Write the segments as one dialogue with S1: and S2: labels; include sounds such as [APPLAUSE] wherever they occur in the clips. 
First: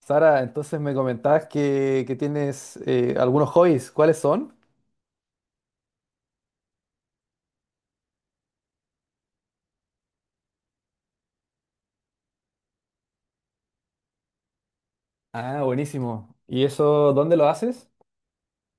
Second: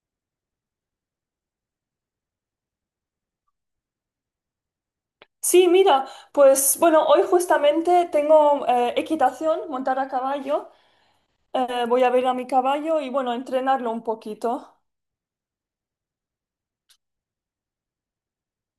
S1: Sara, entonces me comentabas que tienes algunos hobbies. ¿Cuáles son?
S2: Sí, mira, pues bueno, hoy justamente tengo equitación, montar a caballo. Voy a ver a mi caballo y bueno, entrenarlo un poquito.
S1: Ah, buenísimo. ¿Y eso dónde lo haces?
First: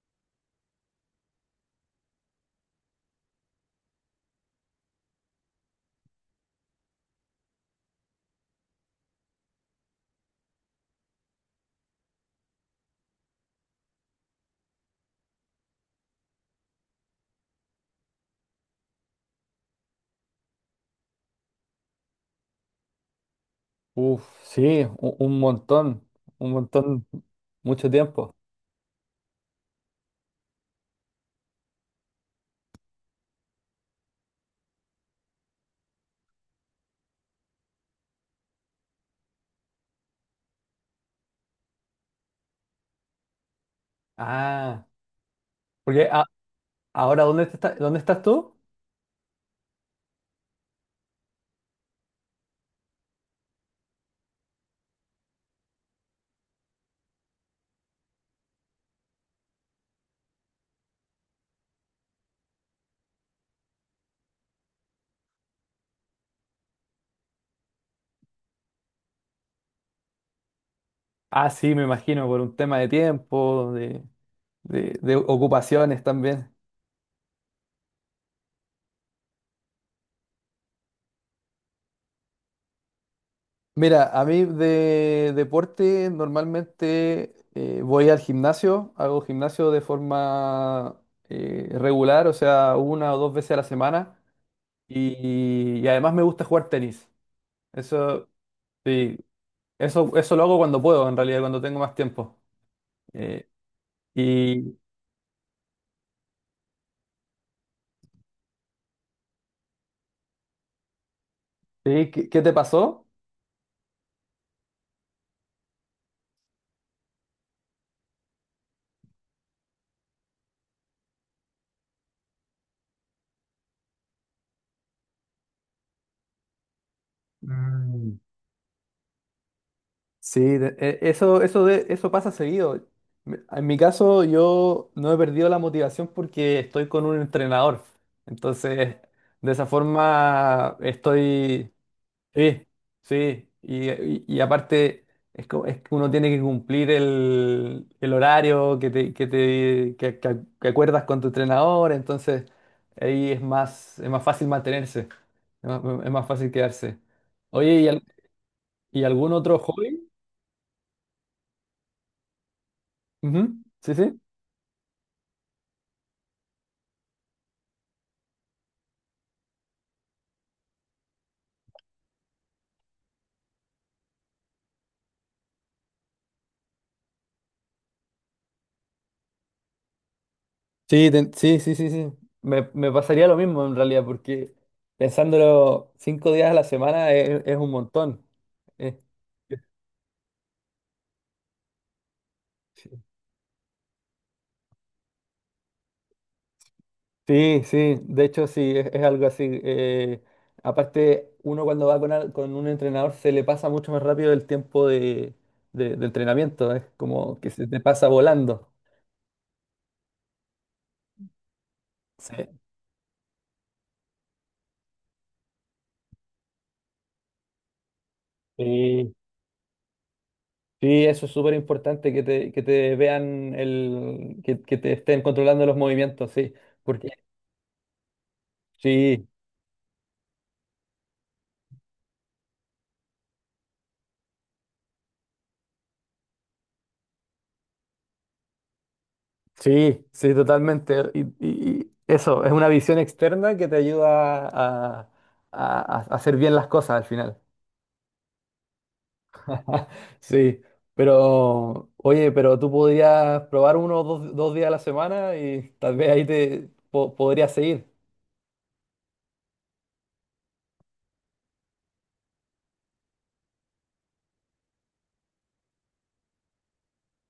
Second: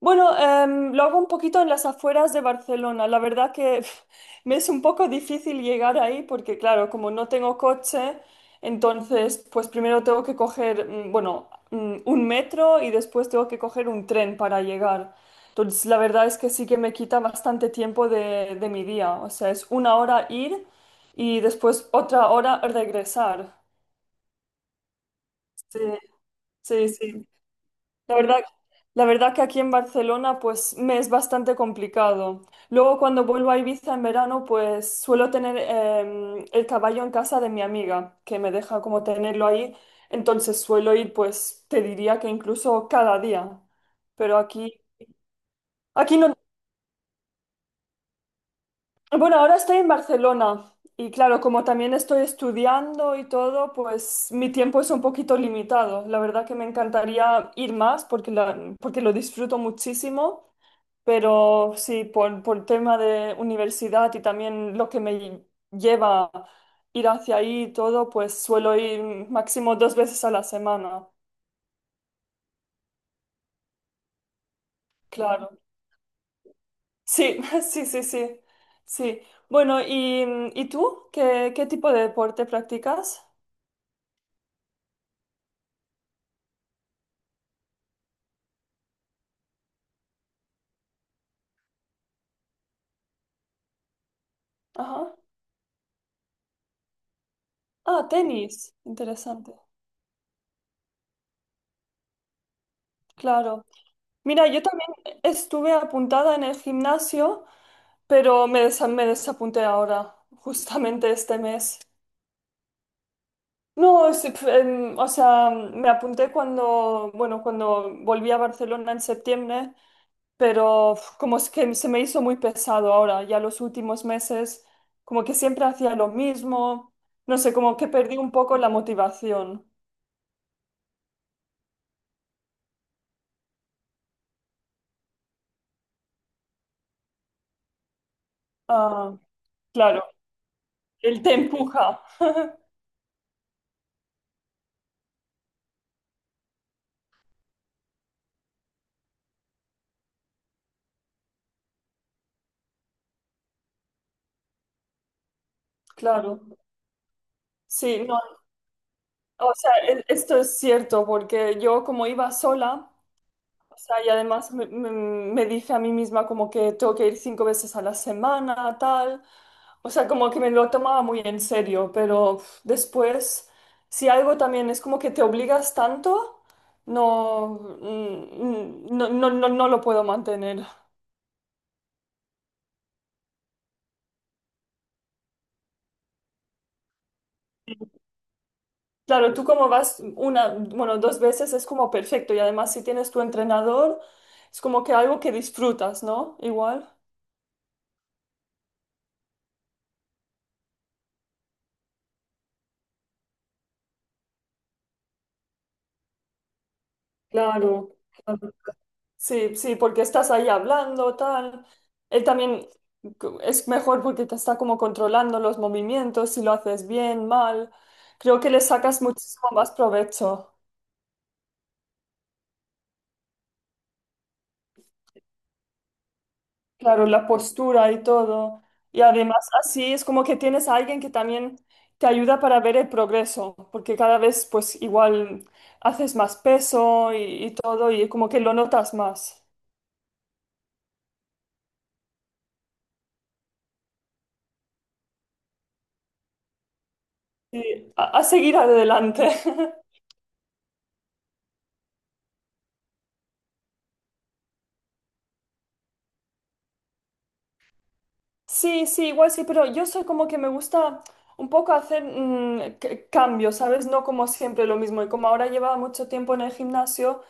S2: Bueno, lo hago un poquito en las afueras de Barcelona. La verdad que [LAUGHS] me es un poco difícil llegar ahí porque, claro, como no tengo coche, entonces, pues primero tengo que coger, un metro y después tengo que coger un tren para llegar. Entonces, la verdad es que sí que me quita bastante tiempo de mi día. O sea, es una hora ir y después otra hora regresar.
S1: Uf, sí, un
S2: Sí,
S1: montón, un
S2: sí,
S1: montón,
S2: sí.
S1: mucho
S2: La
S1: tiempo.
S2: verdad, la verdad que aquí en Barcelona pues me es bastante complicado. Luego cuando vuelvo a Ibiza en verano pues suelo tener el caballo en casa de mi amiga que me deja como tenerlo ahí. Entonces suelo ir pues te diría que incluso cada día. Pero aquí,
S1: Ah, porque
S2: aquí
S1: a-
S2: no.
S1: ahora, ¿dónde dónde estás tú?
S2: Bueno, ahora estoy en Barcelona y claro, como también estoy estudiando y todo, pues mi tiempo es un poquito limitado. La verdad que me encantaría ir más porque, porque lo disfruto muchísimo. Pero sí, por tema de universidad y también lo que me lleva a ir hacia ahí y todo, pues suelo ir máximo 2 veces a la semana.
S1: Ah, sí, me imagino, por un tema de tiempo, de
S2: Claro.
S1: ocupaciones también.
S2: Sí, [LAUGHS] sí. Sí. Bueno, ¿ y tú? Qué tipo de deporte practicas?
S1: Mira, a mí de deporte normalmente voy al gimnasio, hago gimnasio de forma regular, o sea, una o dos veces a la semana
S2: Ajá.
S1: y además me gusta jugar tenis.
S2: Ah,
S1: Eso,
S2: tenis.
S1: sí,
S2: Interesante.
S1: eso lo hago cuando puedo, en realidad, cuando tengo más tiempo. Eh,
S2: Claro. Mira, yo
S1: ¿y
S2: también estuve apuntada en el gimnasio, pero me desapunté ahora, justamente este mes.
S1: sí, qué, ¿qué te pasó?
S2: No, o sea, me apunté cuando, bueno, cuando volví a Barcelona en septiembre, pero uf, como es que se me hizo muy pesado ahora, ya los últimos meses, como que siempre hacía lo mismo, no sé, como que perdí un poco la motivación.
S1: Sí, eso, eso, eso pasa seguido. En mi caso, yo no he perdido la motivación porque estoy con un entrenador. Entonces,
S2: Ah,
S1: de esa
S2: claro,
S1: forma
S2: él te
S1: estoy.
S2: empuja,
S1: Sí, sí. Y, y aparte, es, es que uno tiene que cumplir el horario que te, que te que acuerdas con tu entrenador. Entonces, ahí es más fácil mantenerse. Es más
S2: claro.
S1: fácil quedarse. Oye, ¿
S2: Sí, no,
S1: y algún
S2: o
S1: otro
S2: sea,
S1: hobby?
S2: esto es cierto, porque yo como iba sola.
S1: Ujú.
S2: O
S1: Sí,
S2: sea,
S1: sí.
S2: y además me dice a mí misma como que tengo que ir 5 veces a la semana, tal. O sea, como que me lo tomaba muy en serio, pero uf, después, si algo también es como que te obligas tanto, no, no, no, no, no lo puedo mantener.
S1: Sí, sí, sí, sí, sí. Me pasaría lo mismo en realidad, porque pensándolo cinco días a la semana es un montón. Eh,
S2: Claro, tú
S1: eh,
S2: como vas una, bueno, dos veces es como perfecto y además si
S1: Sí,
S2: tienes tu entrenador, es como que algo que disfrutas, ¿no? Igual.
S1: sí, sí, de hecho sí, es algo así. Aparte, uno cuando va con, con un entrenador se le pasa mucho más rápido el tiempo de, de entrenamiento, es como que se te
S2: Claro.
S1: pasa volando.
S2: Sí, sí, porque estás ahí hablando, tal. Él
S1: Sí.
S2: también es mejor porque te está como controlando los movimientos, si lo haces bien, mal. Creo que le sacas
S1: Sí.
S2: muchísimo más provecho.
S1: Sí, eso es súper importante que te vean el, que te estén controlando los movimientos, sí.
S2: Claro,
S1: Porque
S2: la postura y todo. Y
S1: sí,
S2: además así es como que tienes a alguien que también te ayuda para ver el progreso, porque cada vez pues igual haces más peso y todo y como que lo notas más.
S1: sí, sí, totalmente. Y, y eso, es una visión externa que te ayuda a, a hacer bien las cosas al final.
S2: Sí, a seguir adelante.
S1: [LAUGHS]
S2: [LAUGHS]
S1: Sí, pero oye, pero tú podrías probar uno o dos, dos días a la semana y tal vez ahí podrías seguir.
S2: Sí, sí, igual sí, pero yo soy como que me gusta un poco hacer cambios, ¿sabes? No como siempre lo mismo. Y como ahora llevaba mucho tiempo en el gimnasio,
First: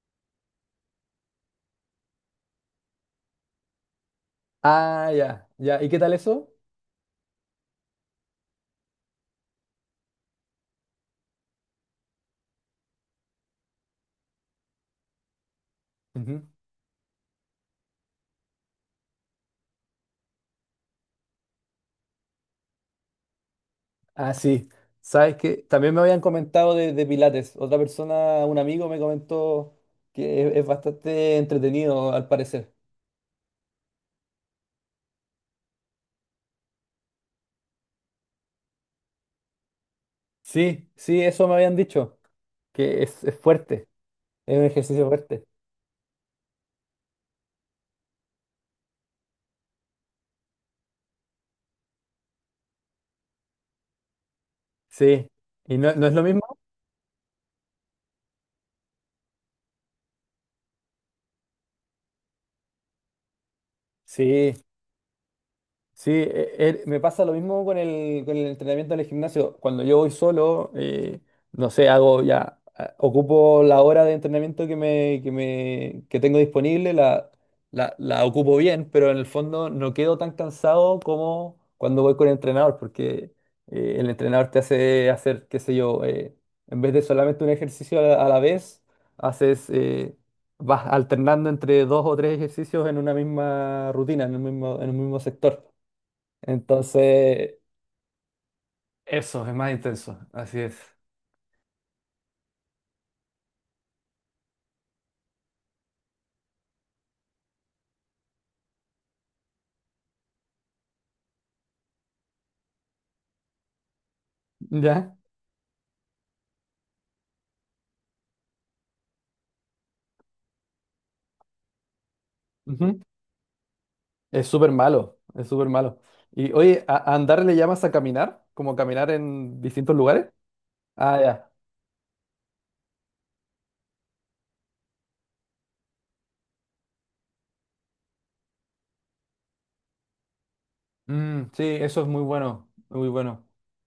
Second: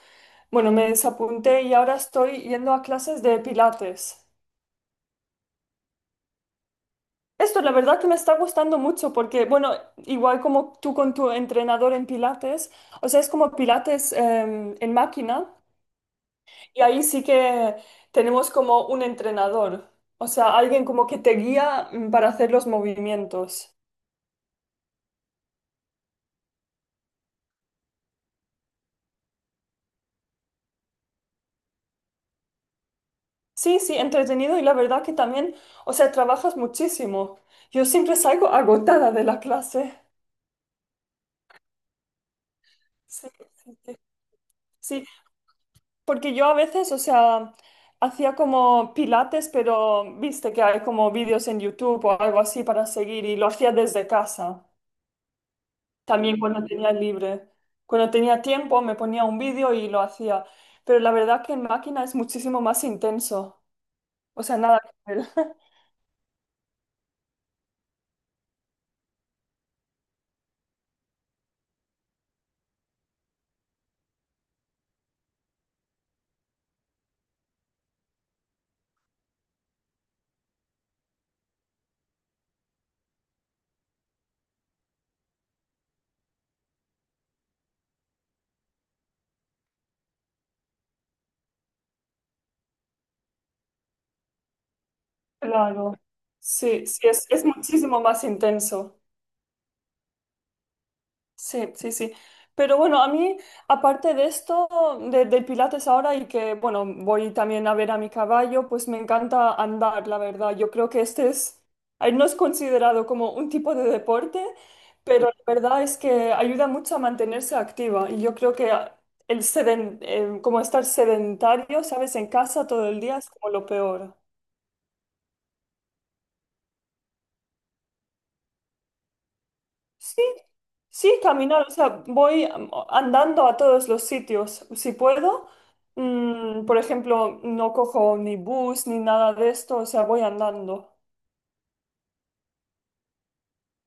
S2: bueno, me desapunté y ahora estoy yendo a clases de pilates.
S1: Ah, ya, ya. ¿Y qué tal eso?
S2: Esto la verdad que me está gustando mucho porque, bueno, igual como tú con tu entrenador en pilates, o sea, es como pilates en máquina
S1: Ujú.
S2: y ahí sí que tenemos como un entrenador, o sea, alguien como que te guía para hacer los movimientos.
S1: Ah, sí. Sabes que también me habían comentado de Pilates. Otra persona, un amigo, me comentó que es bastante entretenido, al parecer.
S2: Sí, sí, entretenido y la verdad que también, o sea, trabajas muchísimo. Yo siempre salgo agotada de la clase.
S1: Sí, sí, eso me habían dicho, que
S2: Sí,
S1: es
S2: sí,
S1: fuerte,
S2: sí.
S1: es un
S2: Sí,
S1: ejercicio fuerte.
S2: porque yo a veces, o sea, hacía como pilates, pero viste que hay como vídeos en YouTube o algo así para seguir y lo hacía desde casa,
S1: Sí. ¿Y no, no es lo
S2: también
S1: mismo?
S2: cuando tenía libre. Cuando tenía tiempo me ponía un vídeo y lo hacía, pero la verdad que en máquina es muchísimo más intenso. O
S1: Sí.
S2: sea, nada que ver.
S1: Sí, me pasa lo mismo con el entrenamiento en el gimnasio. Cuando yo voy solo, no sé, hago ya, ocupo la hora de entrenamiento que me, que me, que tengo disponible, la ocupo bien, pero en el fondo no quedo tan cansado como cuando voy con el entrenador, porque el entrenador te hace hacer, qué sé yo, en vez de solamente un ejercicio a la vez, haces, vas alternando entre dos o tres ejercicios en una misma rutina, en un mismo sector.
S2: Claro, sí, sí, es
S1: Entonces,
S2: muchísimo más intenso.
S1: eso, es más intenso, así es.
S2: Sí, sí, sí. Pero bueno, a mí, aparte de esto, del Pilates ahora y que, bueno, voy también a ver a mi caballo, pues me encanta andar, la verdad. Yo creo que este no es considerado como un tipo de deporte,
S1: Ya,
S2: pero la verdad es que ayuda mucho a mantenerse activa. Y yo creo que como estar sedentario, ¿sabes? En casa todo
S1: ujú,
S2: el día es como lo peor.
S1: es súper malo, es súper malo. Y oye, a andar le llamas a caminar? ¿Como caminar en distintos
S2: Sí,
S1: lugares?
S2: sí,
S1: Ah, ya.
S2: caminar, o sea, andando a todos los sitios. Si puedo, mm, por ejemplo, no cojo ni bus ni nada de esto, o sea, voy andando.
S1: Mm, sí, eso es muy bueno, muy bueno.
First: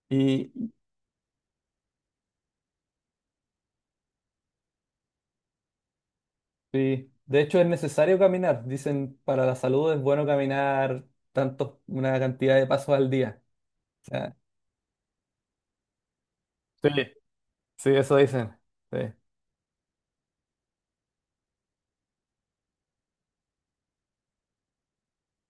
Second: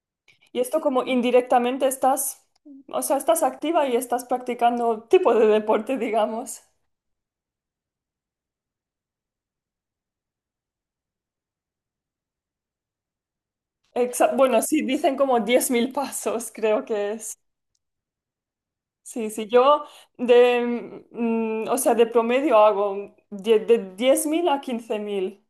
S1: Y
S2: Y esto como indirectamente estás, o sea, estás activa y estás practicando tipo de deporte, digamos.
S1: sí, de hecho es necesario caminar. Dicen, para la salud es bueno caminar tanto, una cantidad de pasos al día. O sea,
S2: Bueno, sí, dicen como 10.000 pasos, creo
S1: sí,
S2: que es.
S1: sí, eso dicen. Sí.
S2: Sí, sí, yo o sea, de promedio hago de 10.000 a 15.000.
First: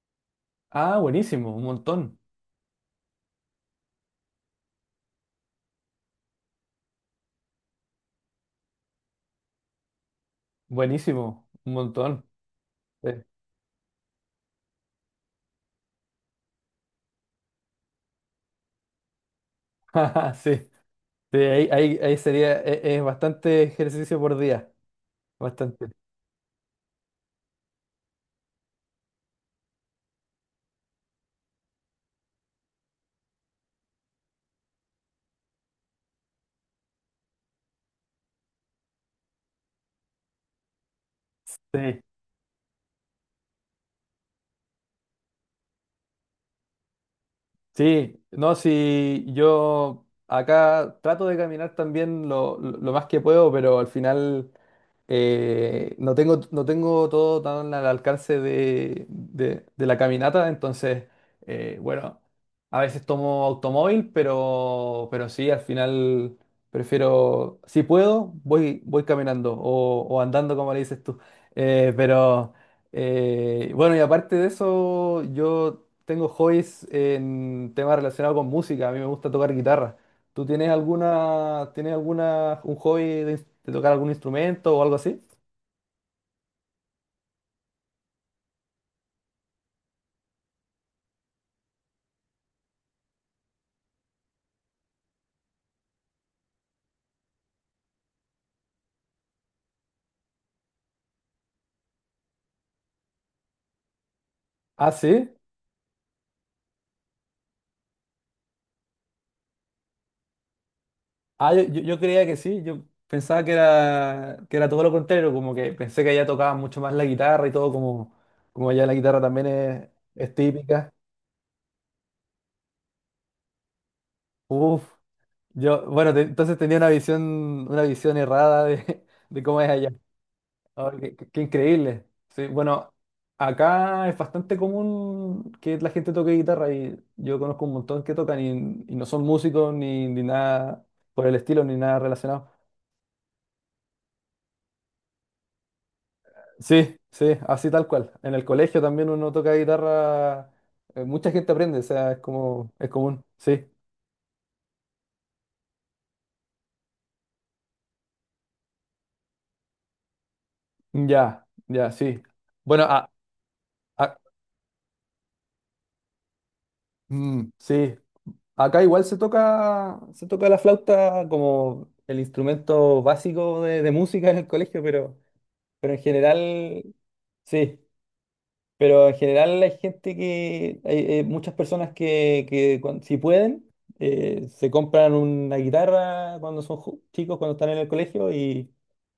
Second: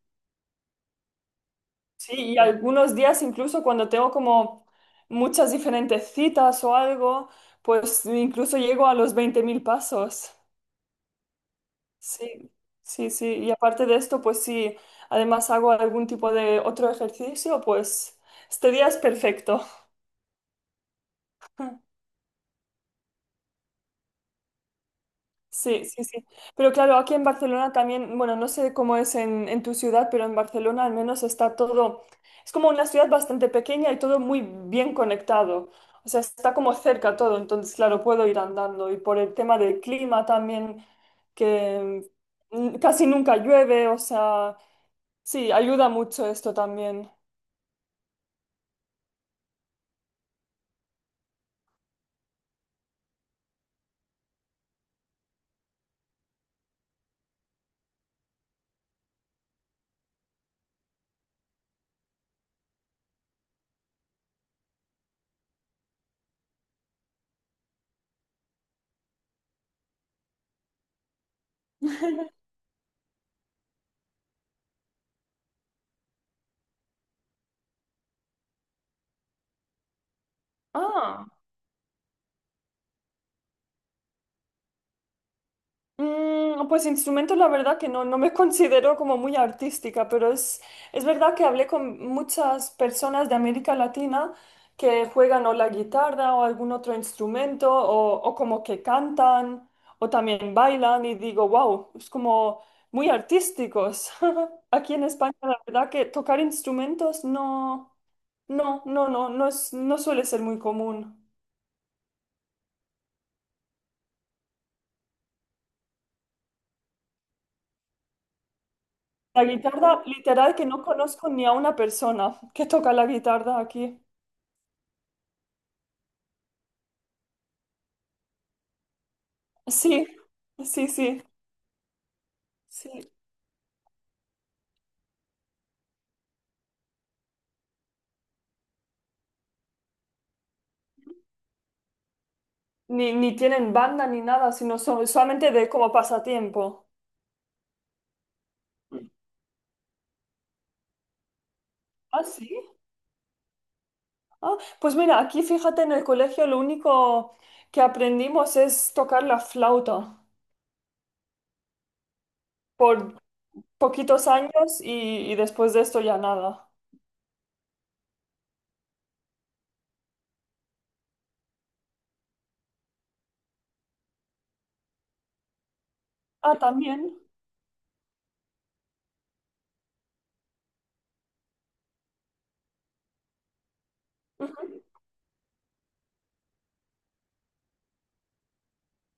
S1: Ah, buenísimo, un
S2: Sí,
S1: montón.
S2: y algunos días incluso cuando tengo como muchas diferentes citas o algo, pues incluso llego a los 20.000 pasos.
S1: Buenísimo, un montón.
S2: Sí, sí,
S1: Sí.
S2: sí. Y aparte de esto, pues sí, además hago algún tipo de otro ejercicio, pues este día es perfecto.
S1: [LAUGHS] Sí. Sí, ahí,
S2: [LAUGHS]
S1: ahí, ahí sería, es, bastante ejercicio por día,
S2: Sí,
S1: bastante.
S2: sí, sí. Pero claro, aquí en Barcelona también, bueno, no sé cómo es en tu ciudad, pero en Barcelona al menos está todo, es como una ciudad bastante pequeña y todo muy bien conectado. O sea, está como cerca todo, entonces claro, puedo ir andando. Y por el tema del clima también,
S1: Sí,
S2: que mm, casi nunca llueve, o sea, sí, ayuda mucho esto también.
S1: sí, no, si yo acá trato de caminar también lo, lo más que puedo, pero al final no tengo, no tengo todo tan al alcance de, de la caminata, entonces, bueno, a veces tomo automóvil, pero sí, al final prefiero, si puedo, voy, voy caminando o andando, como le dices tú. Pero, bueno, y aparte de eso, yo tengo hobbies en temas relacionados con música, a mí me gusta tocar guitarra. ¿Tú
S2: Ah.
S1: tienes alguna, un hobby de, de tocar algún instrumento o algo así?
S2: Mm, pues instrumentos, la verdad que no, no me [LAUGHS] considero como muy artística, pero es verdad que hablé con muchas personas de América Latina que juegan o la guitarra o algún otro instrumento o como que cantan o también bailan y digo, wow, es como muy artísticos. [LAUGHS]
S1: Ah,
S2: Aquí en
S1: sí.
S2: España, la verdad que tocar instrumentos no, es, no suele ser muy común.
S1: Ah, yo, yo creía que sí. Yo pensaba que era todo lo contrario, como que pensé que allá tocaba mucho más la guitarra y todo, como, como allá la guitarra
S2: La
S1: también
S2: guitarra,
S1: es
S2: literal, que no
S1: típica.
S2: conozco ni a una persona que toca la guitarra aquí.
S1: Uf, yo, bueno, entonces tenía una visión errada de, [LAUGHS] de cómo es allá.
S2: Sí, sí,
S1: Ah, qué,
S2: sí,
S1: qué increíble. Sí, bueno,
S2: sí.
S1: acá es bastante común que la gente toque guitarra y yo conozco un montón que tocan y no son músicos ni, ni nada por el estilo, ni nada relacionado.
S2: Ni tienen banda ni nada, sino solamente de como pasatiempo.
S1: Sí, sí, así tal cual. En el colegio también uno toca guitarra, mucha gente aprende, o sea, es
S2: Ah, sí.
S1: como, es común. Sí,
S2: Ah, pues mira, aquí fíjate en el colegio lo único que aprendimos es tocar la flauta
S1: ya, ya, sí. Bueno,
S2: por
S1: a-
S2: poquitos años y después de esto ya nada.
S1: sí. Acá igual se toca la flauta como el instrumento básico de música en el colegio, pero en
S2: Ah,
S1: general,
S2: también.
S1: sí, pero en general hay gente que, hay, muchas personas que, que si pueden, se
S2: Ujú.
S1: compran una guitarra cuando son chicos, cuando están en el colegio, y,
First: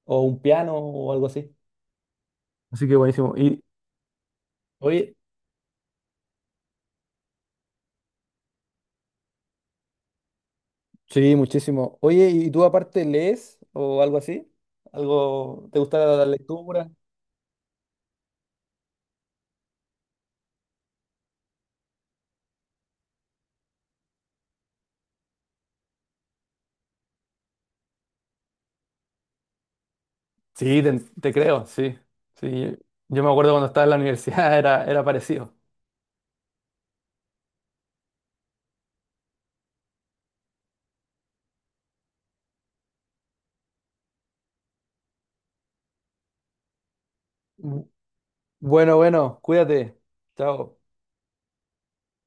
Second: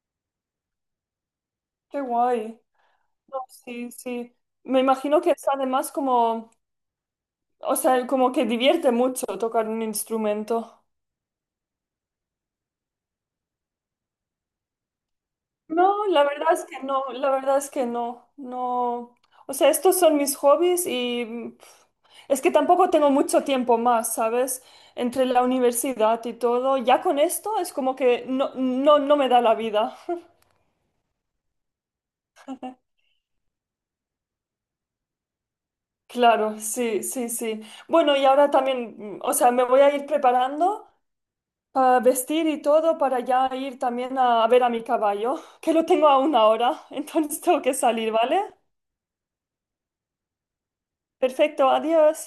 S1: o un piano o algo así.
S2: Qué guay.
S1: Así que buenísimo.
S2: No,
S1: Y,
S2: sí, sí. Me
S1: oye,
S2: imagino que es además como, o sea, como que divierte mucho tocar un instrumento.
S1: sí, muchísimo. Oye, ¿y tú aparte lees o algo así? ¿Algo te
S2: No,
S1: gusta
S2: la
S1: la
S2: verdad es que
S1: lectura?
S2: no, la verdad es que no, no. O sea, estos son mis hobbies y es que tampoco tengo mucho tiempo más, ¿sabes? Entre la universidad y todo, ya con esto es como que no, no, no me da la vida.
S1: Sí, te creo, sí. Sí, yo me acuerdo cuando estaba en la universidad [LAUGHS] era, era parecido.
S2: Claro, sí, sí, sí. Bueno, y ahora también, mm, o sea, me voy a ir preparando para vestir y todo para ya ir también a ver a mi caballo, que lo tengo a una hora, [LAUGHS] entonces tengo que
S1: Bu-
S2: salir, ¿vale?
S1: Bueno, bueno, cuídate. Chao.
S2: Perfecto, adiós.